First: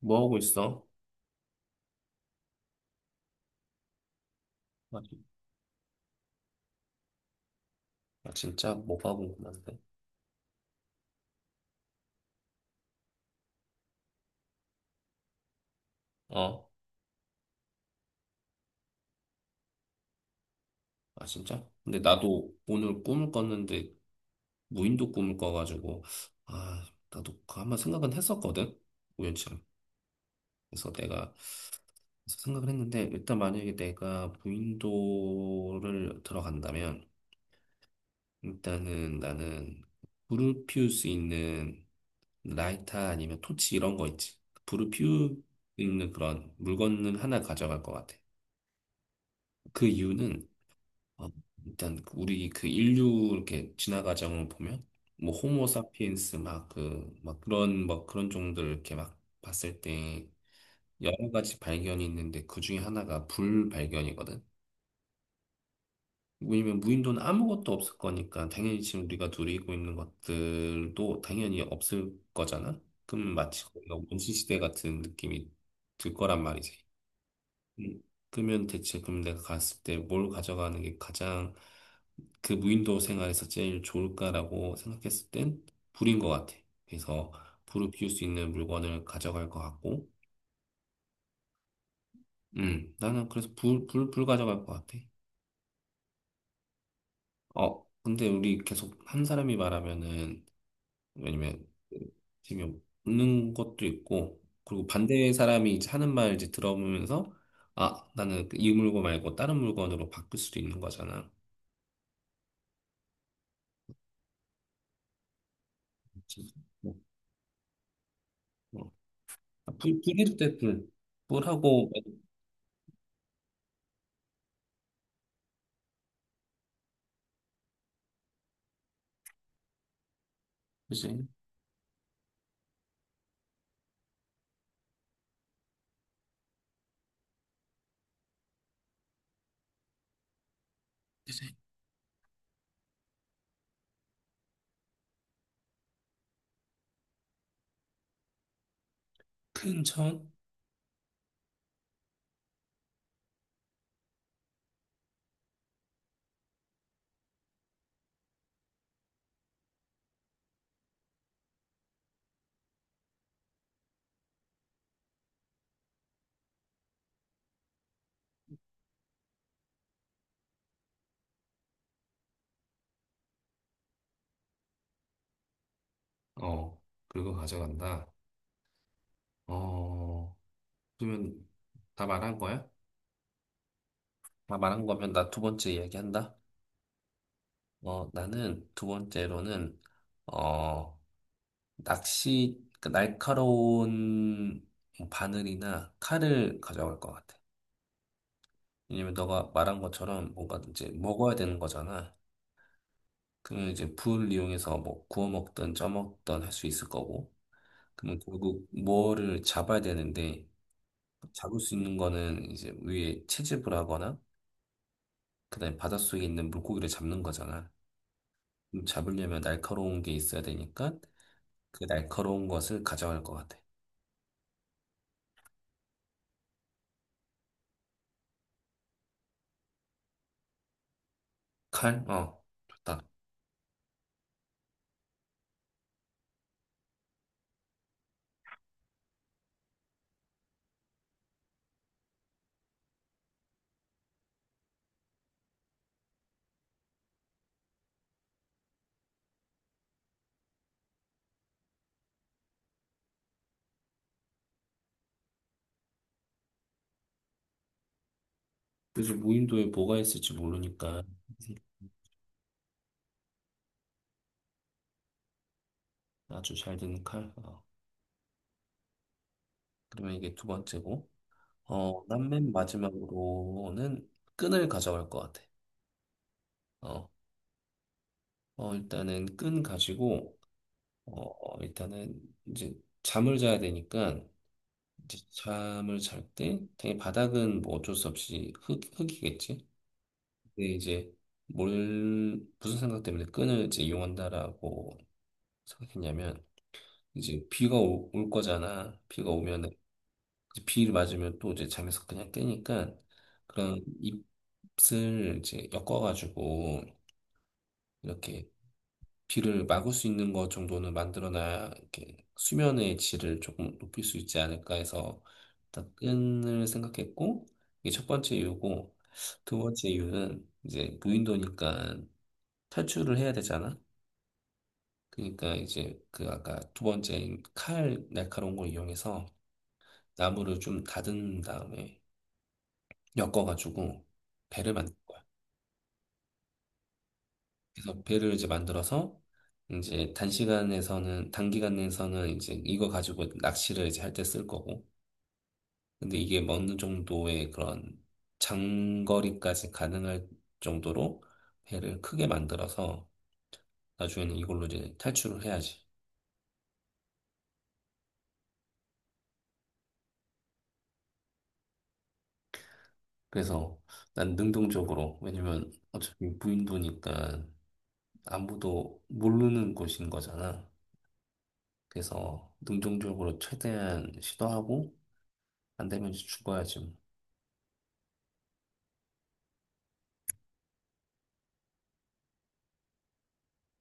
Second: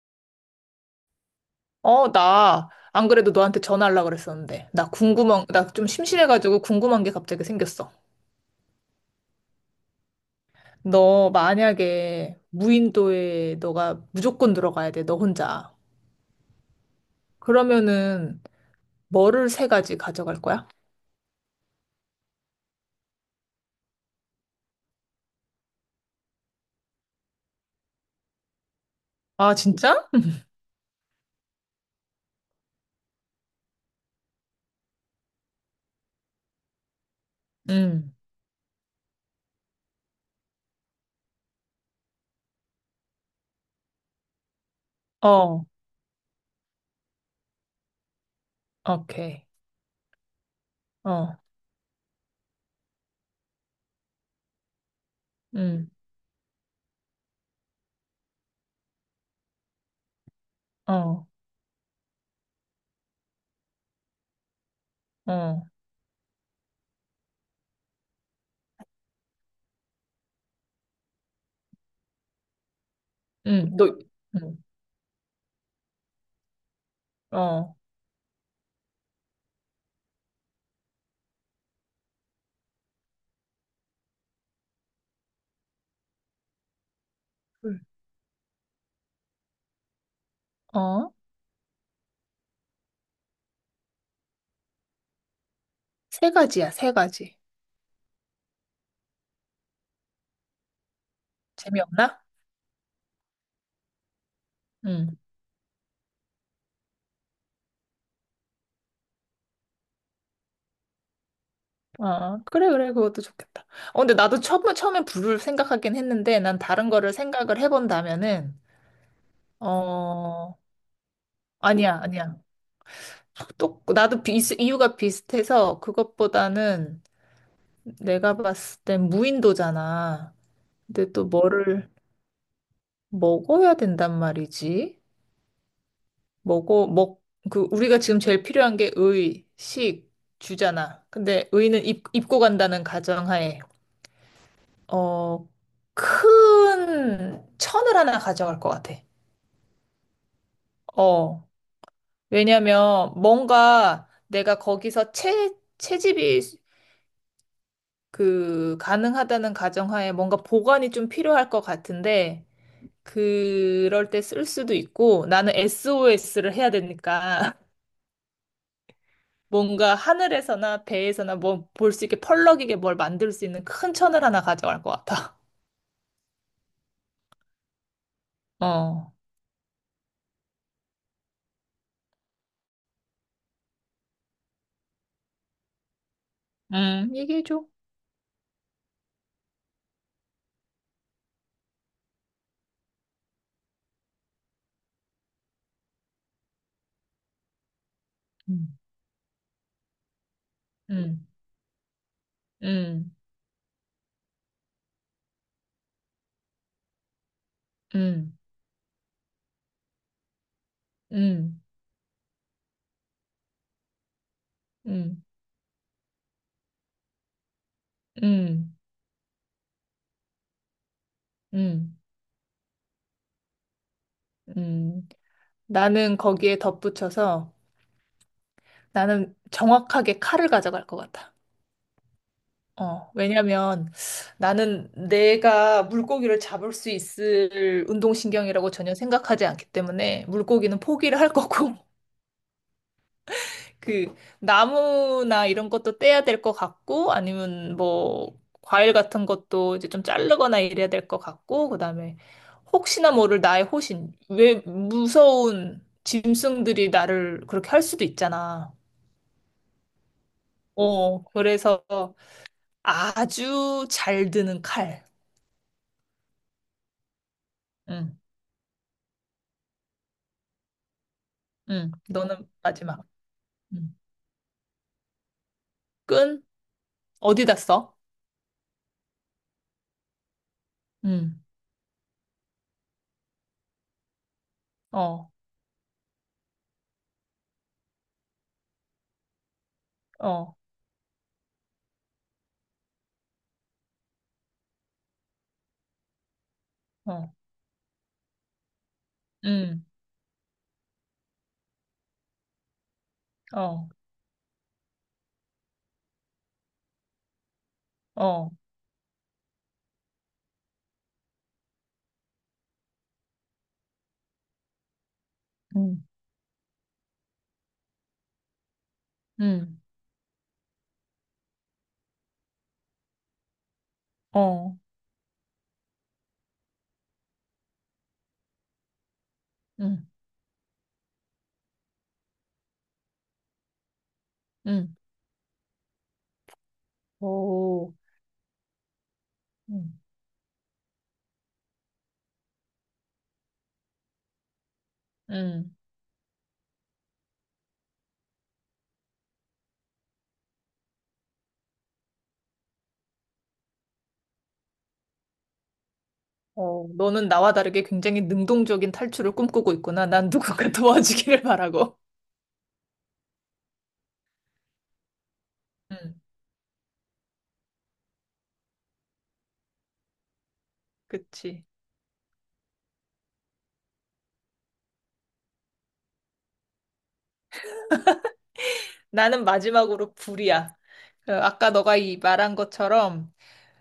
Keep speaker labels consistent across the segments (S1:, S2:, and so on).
S1: 뭐 하고 있어?
S2: 어, 나, 안 그래도 너한테 전화하려고 그랬었는데.
S1: 아, 진-
S2: 나 좀 심심해가지고 궁금한 게 갑자기 생겼어.
S1: 아, 진짜? 뭐 하고 있는데?
S2: 너 만약에 무인도에 너가 무조건 들어가야 돼, 너 혼자.
S1: 어?
S2: 그러면은 뭐를 세 가지 가져갈 거야?
S1: 아, 진짜? 근데 나도 오늘 꿈을 꿨는데 무인도 꿈을 꿔가지고 아, 나도 그 한번 생각은 했었거든?
S2: 아,
S1: 우연처럼.
S2: 진짜?
S1: 그래서 내가 그래서 생각을 했는데 일단 만약에 내가 무인도를 들어간다면
S2: 응.
S1: 일단은 나는 불을 피울 수 있는 라이터 아니면 토치 이런 거 있지. 불을 피울 수
S2: 어,
S1: 있는 그런 물건을 하나 가져갈 것 같아.
S2: 오케이.
S1: 그 이유는 아,
S2: 어,
S1: 일단 그 우리 그 인류 이렇게 진화 과정을 보면 뭐 호모
S2: 응,
S1: 사피엔스 막 그 막 그런 종들 이렇게 막 봤을 때
S2: 어,
S1: 여러 가지 발견이 있는데 그 중에 하나가 불 발견이거든.
S2: 어,
S1: 왜냐면 무인도는 아무것도 없을 거니까 당연히 지금 우리가 누리고 있는 것들도 당연히 없을 거잖아. 그럼 마치
S2: 응, 너,
S1: 거기가 원시
S2: 응,
S1: 시대 같은 느낌이 들 거란 말이지.
S2: 어,
S1: 음, 그러면 대체 그럼 내가 갔을 때 뭘 가져가는 게 가장 그 무인도 생활에서 제일 좋을까라고 생각했을 땐 불인 것 같아. 그래서 불을 피울 수 있는 물건을 가져갈 것 같고,
S2: 어,
S1: 나는 그래서 불, 불, 불 가져갈 것 같아.
S2: 세 가지야, 세 가지.
S1: 어, 근데 우리 계속 한 사람이 말하면은, 왜냐면, 그
S2: 재미없나?
S1: 지금 웃는 것도 있고, 그리고
S2: 응.
S1: 반대 사람이 이제 하는 말 이제 들어보면서, 아, 나는 그이 물건 말고 다른 물건으로 바꿀 수도 있는 거잖아.
S2: 아, 그래, 그래, 그것도 좋겠다. 어, 근데 나도 처음에 불을 생각하긴 했는데,
S1: 그치?
S2: 난 다른
S1: 뭐,
S2: 거를 생각을 해본다면은,
S1: 뭐. 아, 불, 불 해도 돼,
S2: 어,
S1: 불. 불하고,
S2: 아니야, 아니야. 또, 나도 비, 이유가 비슷해서, 그것보다는 내가 봤을 땐 무인도잖아. 근데 또
S1: 그치?
S2: 뭐를 먹어야 된단 말이지? 먹어, 먹, 그, 우리가 지금 제일 필요한 게 의, 식, 주잖아. 근데 의는 입고 간다는 가정하에. 어, 큰 천을 하나 가져갈 것 같아.
S1: 큰 천?
S2: 어. 왜냐면 뭔가 내가 거기서 채집이 그 가능하다는 가정하에 뭔가 보관이 좀 필요할 것 같은데 그럴 때 쓸 수도 있고 나는 SOS를 해야 되니까 뭔가 하늘에서나 배에서나 뭐 볼 수 있게 펄럭이게 뭘 만들 수 있는 큰 천을 하나 가져갈 것 같아.
S1: 어, 그리고 가져간다.
S2: 어.
S1: 어, 그러면 다 말한 거야? 다 말한 거면 나 두 번째 이야기한다.
S2: 얘기해줘.
S1: 나는 두 번째로는, 어, 낚시, 그 날카로운 바늘이나 칼을 가져갈 것 같아.
S2: 음,
S1: 왜냐면 너가 말한 것처럼 뭔가 이제
S2: 음,
S1: 먹어야 되는 거잖아.
S2: 음,
S1: 그러면 이제 불 이용해서 뭐 구워 먹든 쪄 먹든 할 수 있을 거고. 그러면
S2: 음,
S1: 결국 뭐를 잡아야 되는데, 잡을
S2: 음.
S1: 수 있는 거는 이제 위에 채집을 하거나
S2: 음.
S1: 그다음에 바닷속에 있는 물고기를 잡는 거잖아.
S2: 음,
S1: 그럼 잡으려면 날카로운 게 있어야 되니까 그
S2: 음,
S1: 날카로운 것을 가져갈 것 같아.
S2: 음. 나는 거기에 덧붙여서 나는 정확하게 칼을 가져갈 것 같아.
S1: 칼? 어, 좋다.
S2: 어, 왜냐면 나는 내가 물고기를 잡을 수 있을 운동신경이라고 전혀 생각하지 않기 때문에 물고기는 포기를 할 거고 그 나무나 이런 것도 떼야 될 것 같고 아니면 뭐 과일 같은 것도 이제 좀 자르거나 이래야 될 것 같고 그다음에 혹시나 모를 나의 호신 왜 무서운 짐승들이 나를 그렇게 할 수도 있잖아.
S1: 그래서 무인도에 뭐가 있을지 모르니까
S2: 어 그래서 아주 잘 드는 칼.
S1: 아주 잘 되는 칼. 어,
S2: 응,
S1: 그러면 이게 두 번째고.
S2: 응.
S1: 어, 난
S2: 너는
S1: 맨
S2: 마지막. 응.
S1: 마지막으로는 끈을 가져갈 것 같아.
S2: 끈
S1: 어,
S2: 어디다 써?
S1: 어 일단은 끈 가지고 어,
S2: 응.
S1: 일단은 이제 잠을 자야 되니까 이제
S2: 어,
S1: 잠을 잘 때, 당연히 바닥은 뭐 어쩔 수 없이 흙, 흙이겠지.
S2: 어,
S1: 근데 이제 뭘, 무슨 생각 때문에 끈을 이제 이용한다라고 생각했냐면,
S2: 어.
S1: 이제 올 거잖아. 비가 오면,
S2: 응.
S1: 이제 비를 맞으면 또 이제 잠에서 그냥 깨니까, 그런
S2: 어,
S1: 잎을 이제 엮어가지고, 이렇게
S2: 어.
S1: 비를 막을 수 있는 것 정도는 만들어놔야 이렇게 수면의 질을 조금 높일 수 있지 않을까 해서 일단
S2: 응.
S1: 끈을 생각했고 이게 첫 번째 이유고 두
S2: 응.
S1: 번째 이유는 이제 무인도니까 탈출을 해야 되잖아.
S2: 어.
S1: 그러니까 이제 그 아까 두 번째 칼 날카로운 걸 이용해서
S2: 응.
S1: 나무를 좀 다듬은 다음에 엮어가지고 배를 만든
S2: 응,
S1: 거야.
S2: 오,
S1: 그래서 배를 이제 만들어서
S2: 음.
S1: 이제 단시간에서는 단기간에서는 이제 이거 가지고 낚시를 이제 할 때 쓸 거고
S2: 응.
S1: 근데 이게 뭐 어느 정도의 그런 장거리까지 가능할 정도로 배를 크게 만들어서 나중에는 이걸로 이제 탈출을 해야지.
S2: 어, 너는 나와 다르게 굉장히 능동적인 탈출을 꿈꾸고 있구나. 난 누군가 도와주기를 바라고.
S1: 그래서 난 능동적으로 왜냐면
S2: 응.
S1: 어차피 무인도니까 아무도 모르는 곳인 거잖아.
S2: 그치.
S1: 그래서 능동적으로 최대한 시도하고 안 되면 이제 죽어야지. 뭐.
S2: 나는 마지막으로 불이야. 그 아까 너가 이 말한 것처럼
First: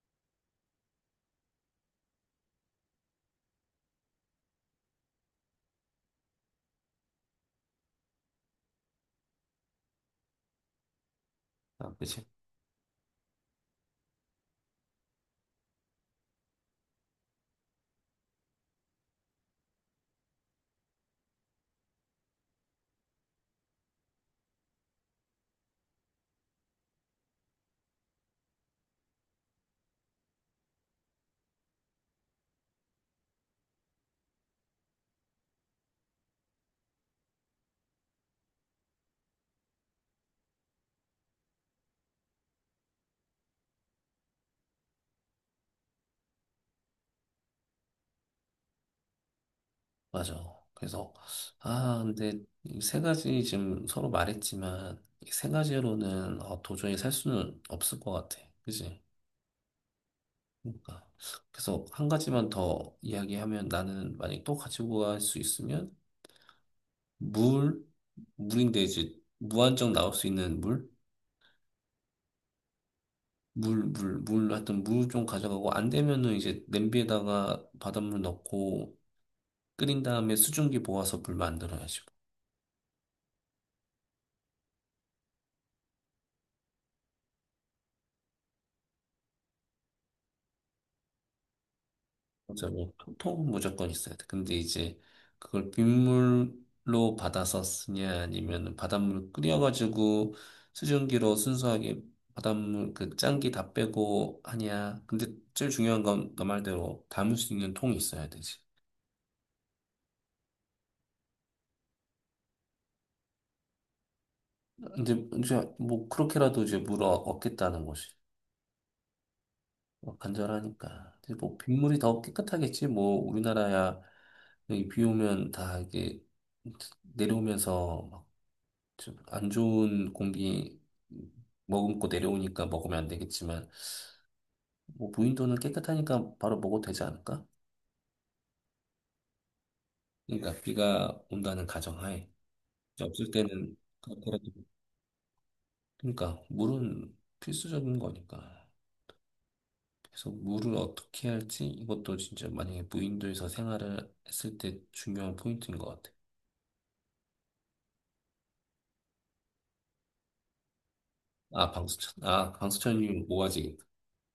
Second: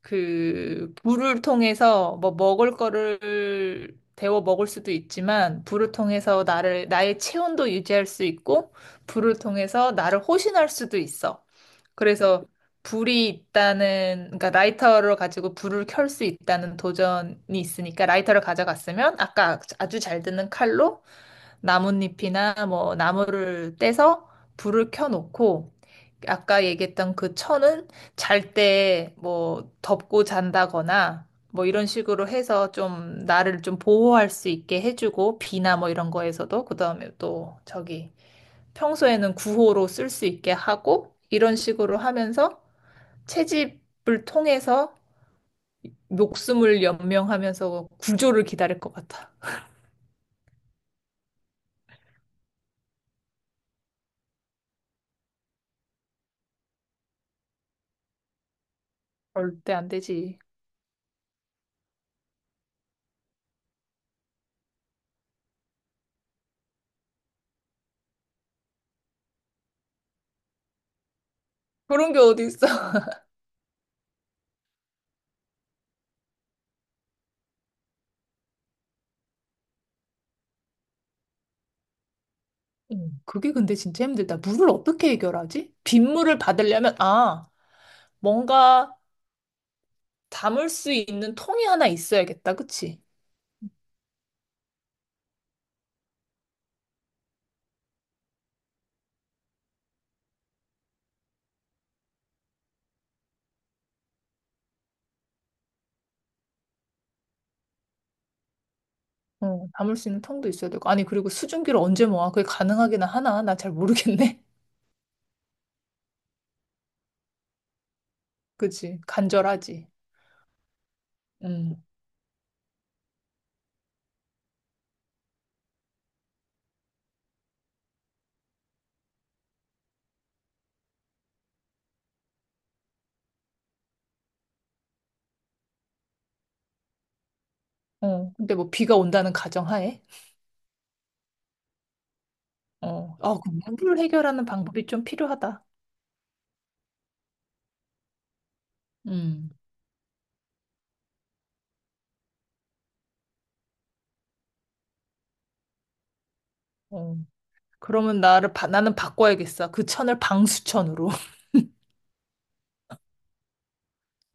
S2: 그 불을 통해서 뭐 먹을 거를 데워 먹을 수도 있지만 불을 통해서 나를 나의 체온도 유지할 수 있고 불을 통해서 나를 호신할 수도 있어.
S1: 아, 그치?
S2: 그래서 불이 있다는 그러니까 라이터를 가지고 불을 켤 수 있다는 도전이 있으니까 라이터를 가져갔으면 아까 아주 잘 드는 칼로 나뭇잎이나 뭐 나무를 떼서 불을 켜놓고 아까 얘기했던 그 천은 잘 때 뭐 덮고 잔다거나 뭐 이런 식으로 해서 좀 나를 좀 보호할 수 있게 해주고 비나 뭐 이런 거에서도 그다음에 또 저기 평소에는 구호로 쓸 수 있게 하고 이런 식으로 하면서 채집을 통해서 목숨을 연명하면서 구조를 기다릴 것 같아.
S1: 맞아. 그래서, 아, 근데 이 세 가지 지금 서로 말했지만, 이 세 가지로는 어, 도저히 살 수는 없을 것 같아. 그지?
S2: 절대 안 되지.
S1: 그러니까. 그래서 한 가지만 더 이야기하면 나는 만약 또 가지고 갈 수 있으면, 물, 물인데 이제 무한정 나올 수 있는 물?
S2: 그런 게 어디 있어?
S1: 물, 물, 물, 하여튼 물 좀 가져가고, 안 되면은 이제 냄비에다가 바닷물 넣고, 끓인 다음에 수증기 모아서 물 만들어야지.
S2: 어, 그게 근데 진짜 힘들다. 물을 어떻게 해결하지? 빗물을 받으려면, 아, 뭔가 담을 수 있는 통이 하나 있어야겠다.
S1: 맞아, 뭐,
S2: 그치?
S1: 통은 무조건 있어야 돼. 근데 이제 그걸 빗물로 받아서 쓰냐, 아니면 바닷물 끓여가지고 수증기로 순수하게 바닷물 그 짠기 다 빼고 하냐. 근데 제일 중요한 건 너 말대로 담을 수 있는 통이 있어야 되지.
S2: 어, 담을 수 있는 통도 있어야 되고. 아니, 그리고 수증기를 언제 모아? 그게 가능하긴 하나? 나 잘 모르겠네.
S1: 근데 이제 뭐 그렇게라도 이제 물어 얻겠다는 것이
S2: 그치? 간절하지.
S1: 뭐 간절하니까. 근데 뭐
S2: 음.
S1: 빗물이 더 깨끗하겠지. 뭐 우리나라야 여기 비 오면 다 이게 내려오면서 좀안 좋은 공기 머금고 내려오니까 먹으면 안 되겠지만, 뭐 무인도는 깨끗하니까 바로 먹어도 되지 않을까?
S2: 어, 근데 뭐 비가 온다는 가정하에.
S1: 그러니까 비가 온다는 가정하에 이제
S2: 어,
S1: 없을
S2: 어, 그
S1: 때는
S2: 물을 해결하는
S1: 그렇게라도
S2: 방법이 좀 필요하다.
S1: 그러니까 물은 필수적인 거니까.
S2: 음.
S1: 그래서 물을 어떻게 할지 이것도 진짜 만약에 무인도에서 생활을 했을 때 중요한 포인트인 것 같아.
S2: 어. 그러면 나는 바꿔야겠어. 그 천을 방수천으로.
S1: 아 방수천 아 방수천이 모아지.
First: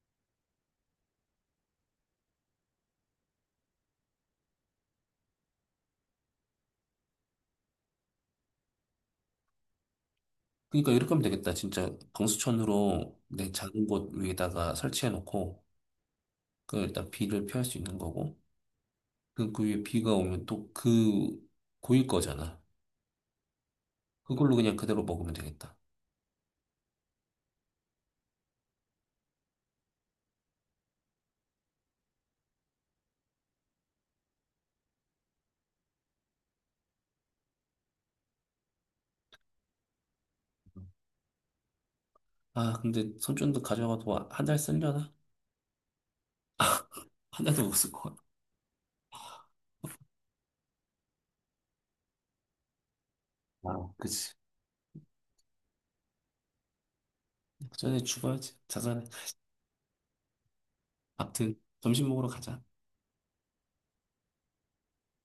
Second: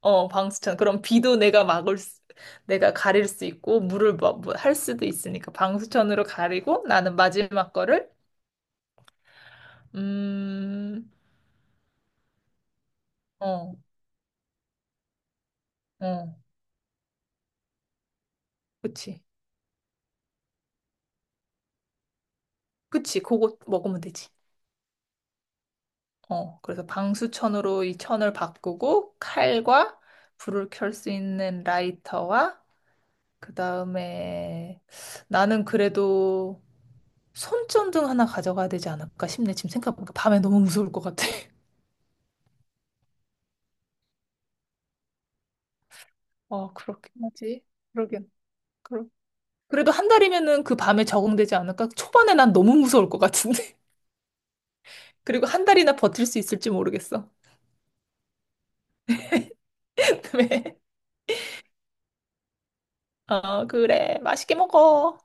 S2: 어, 방수천. 그럼 비도 내가 내가 가릴 수 있고, 물을 뭐, 뭐 할 수도 있으니까, 방수천으로 가리고, 나는 마지막 거를,
S1: 그러니까
S2: 음,
S1: 이렇게 하면 되겠다. 진짜 방수천으로 내
S2: 어,
S1: 작은 곳 위에다가 설치해 놓고.
S2: 어,
S1: 그 일단 비를 피할 수 있는 거고
S2: 그치.
S1: 그, 그 위에 비가 오면 또 그 고일 거잖아.
S2: 그치. 그거 먹으면 되지.
S1: 그걸로 그냥 그대로 먹으면 되겠다.
S2: 어, 그래서 방수천으로 이 천을 바꾸고, 칼과 불을 켤 수 있는 라이터와, 그 다음에, 나는 그래도 손전등 하나 가져가야 되지 않을까 싶네. 지금 생각해보니까 밤에 너무 무서울 것 같아.
S1: 아 근데 손전등 가져가도 한 달 쓰려나?
S2: 어, 그렇긴
S1: 한 달도
S2: 하지.
S1: 못 쓸 거야.
S2: 그러긴. 그래도 한 달이면은 그 밤에 적응되지 않을까? 초반에 난 너무 무서울 것 같은데.
S1: 아 그치.
S2: 그리고 한 달이나 버틸 수 있을지 모르겠어.
S1: 전에 죽어야지. 자산해
S2: 왜?
S1: 아무튼 점심 먹으러 가자.
S2: 어, 그래. 맛있게 먹어.